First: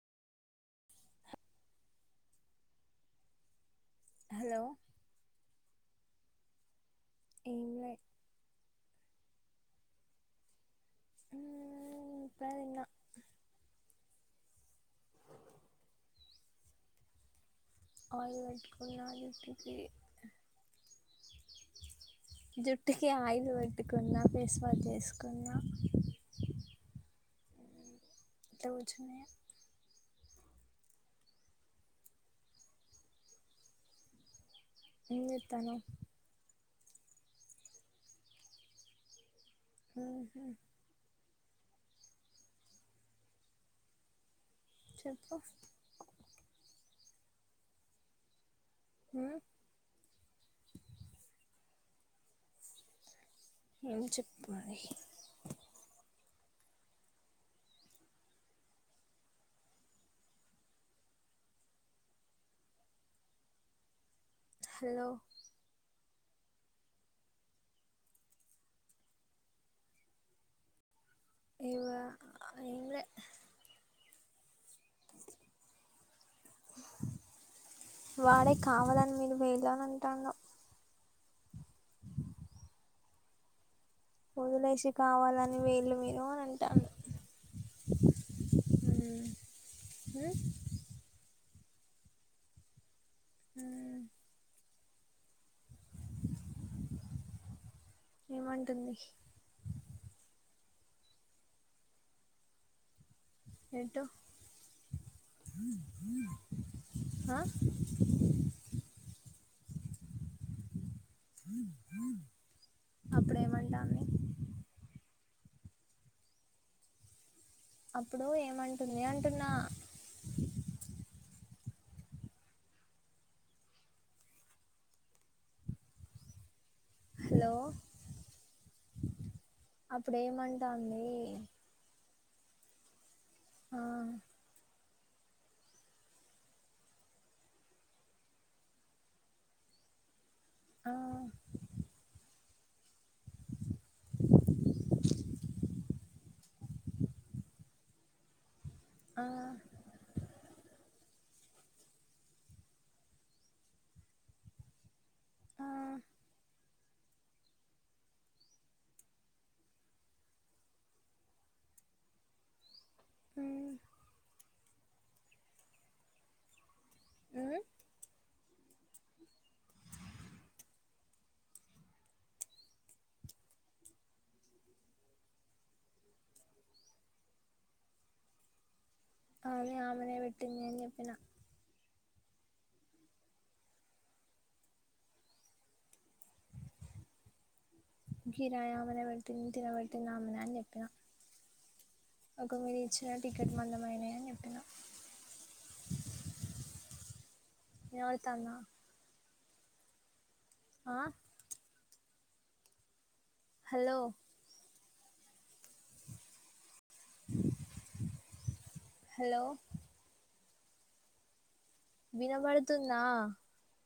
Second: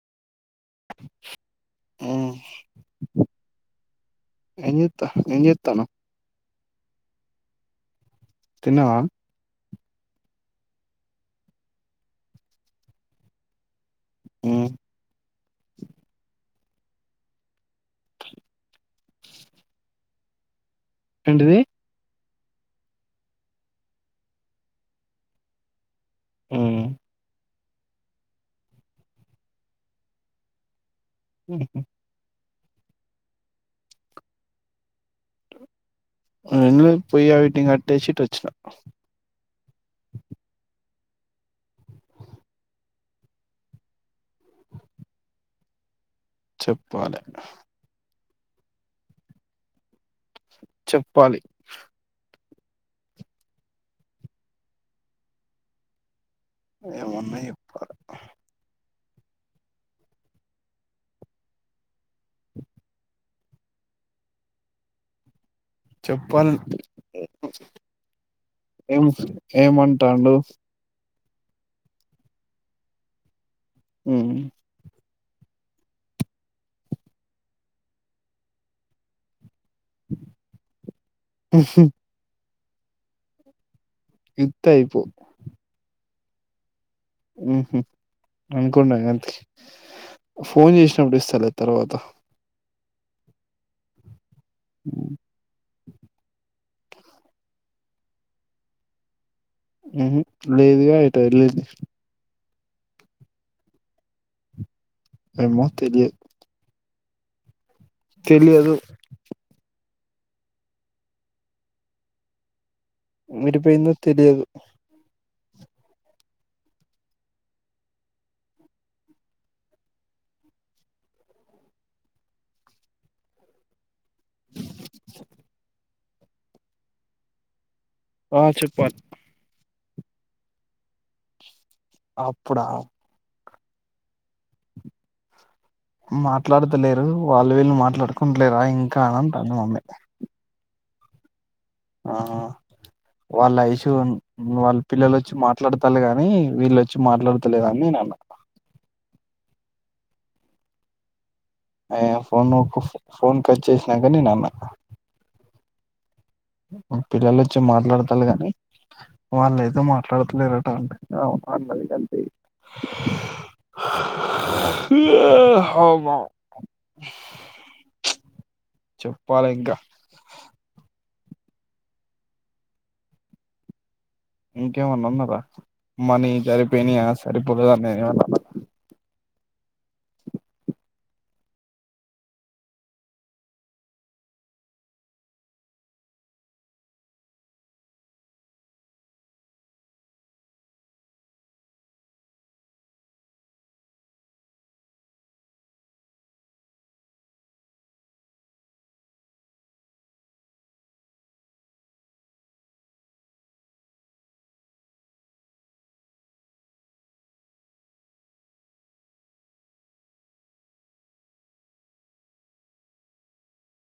Hello ఏంచేతావు ఎం చెతానావు ఎంలే తిన్నవ ఇప్పుడే తిన్న హ్మ్ కాలేజ్ కీ పోయిన ఏంటిది జుట్టుకి ఆయిలు పట్టుకున్న ఫేస్ వాష్ చేసుకున్న హ్మ్ ఇద్ద వజున్నా హ్మ్ హ్మ్ ఏంచేత్తన్నావు పయ్య వటింగ్ అట్టచ్చట్ వచ్చిన ఆహా చెప్పు చెప్పాలి హ చెప్పాలి నువ్వు చెప్పాలి ఏమన్నాయి ఇప్పు హలో చెప్పల్ ఏం ఏమంటాడు ఇవ ఎంలే ఆ వాడే కావాలని మీరు వేళ అంటను అ ఇత్తే వదిలేసి అయిపో కావాలని వేళు మీేను అని అంటాను అనుకుడా అంత మ్మ్ మ్మ్ ఫోన్ చేసినప్పుడు స్ల తరువాత హ్మ్ హ్ ఏమంటుంది. ఉహ్ లేదుగా ఎటు ఎల్లలేదు ఏటో ఏమ్మో తెలియదు ఆ తెలియాదు అప్పుడు ఎటు పోయిందొ ఏమంటాంది తెలియదు అప్పుడు ఏమంటుంది అంటున్నా హలో ఆ చెప్పు రా అప్పుడేమంటాంది. అప్పుడా ఆ మాట్లాడతలేరు. వాళ్ళు వీళ్ళు మాట్లాడుకుంటలేరా ఇంకా అంటాది. మమ్మీ ఆ ఆహా వాళ్ళు ఐషు వాళ్ళ పిల్లలు వొచ్చి మాట్లాడతాల్లు గాని వీళ్ళొచ్చి మాట్లాడతలేదని నేను అన్నా ఆ అయ ఫోన్ ఒక ఫోన్ కట్ చేసినంక నేను అన్న ఆ పిల్లల వోచ్చి మాట్లాడతాల్లు గాని వాళ్ళు ఏదో మాట్లాడతలేరట అంట అవును అన్నది గంతే హ్ ఏ హ బ హ్ చెప్పాలే ఇంకా ఇంకేమన్నా ఆన్నారా మనీ సరిపోయినాయా సరిపోలేదా అని నేను ఏమన్నా అన్నానా అవును ఆమనే పెట్టింది. అని జేప్పినా కిరాయే ఆమెనే పెట్టింది. తినబెట్టింది ఆమనే అని జేప్పిన ఒక మీరు ఇచ్చిన టికెట్ మందము అయినాయి చెప్పినా వినవాడుతంద ఆ హలో హలో వినబడుతుందా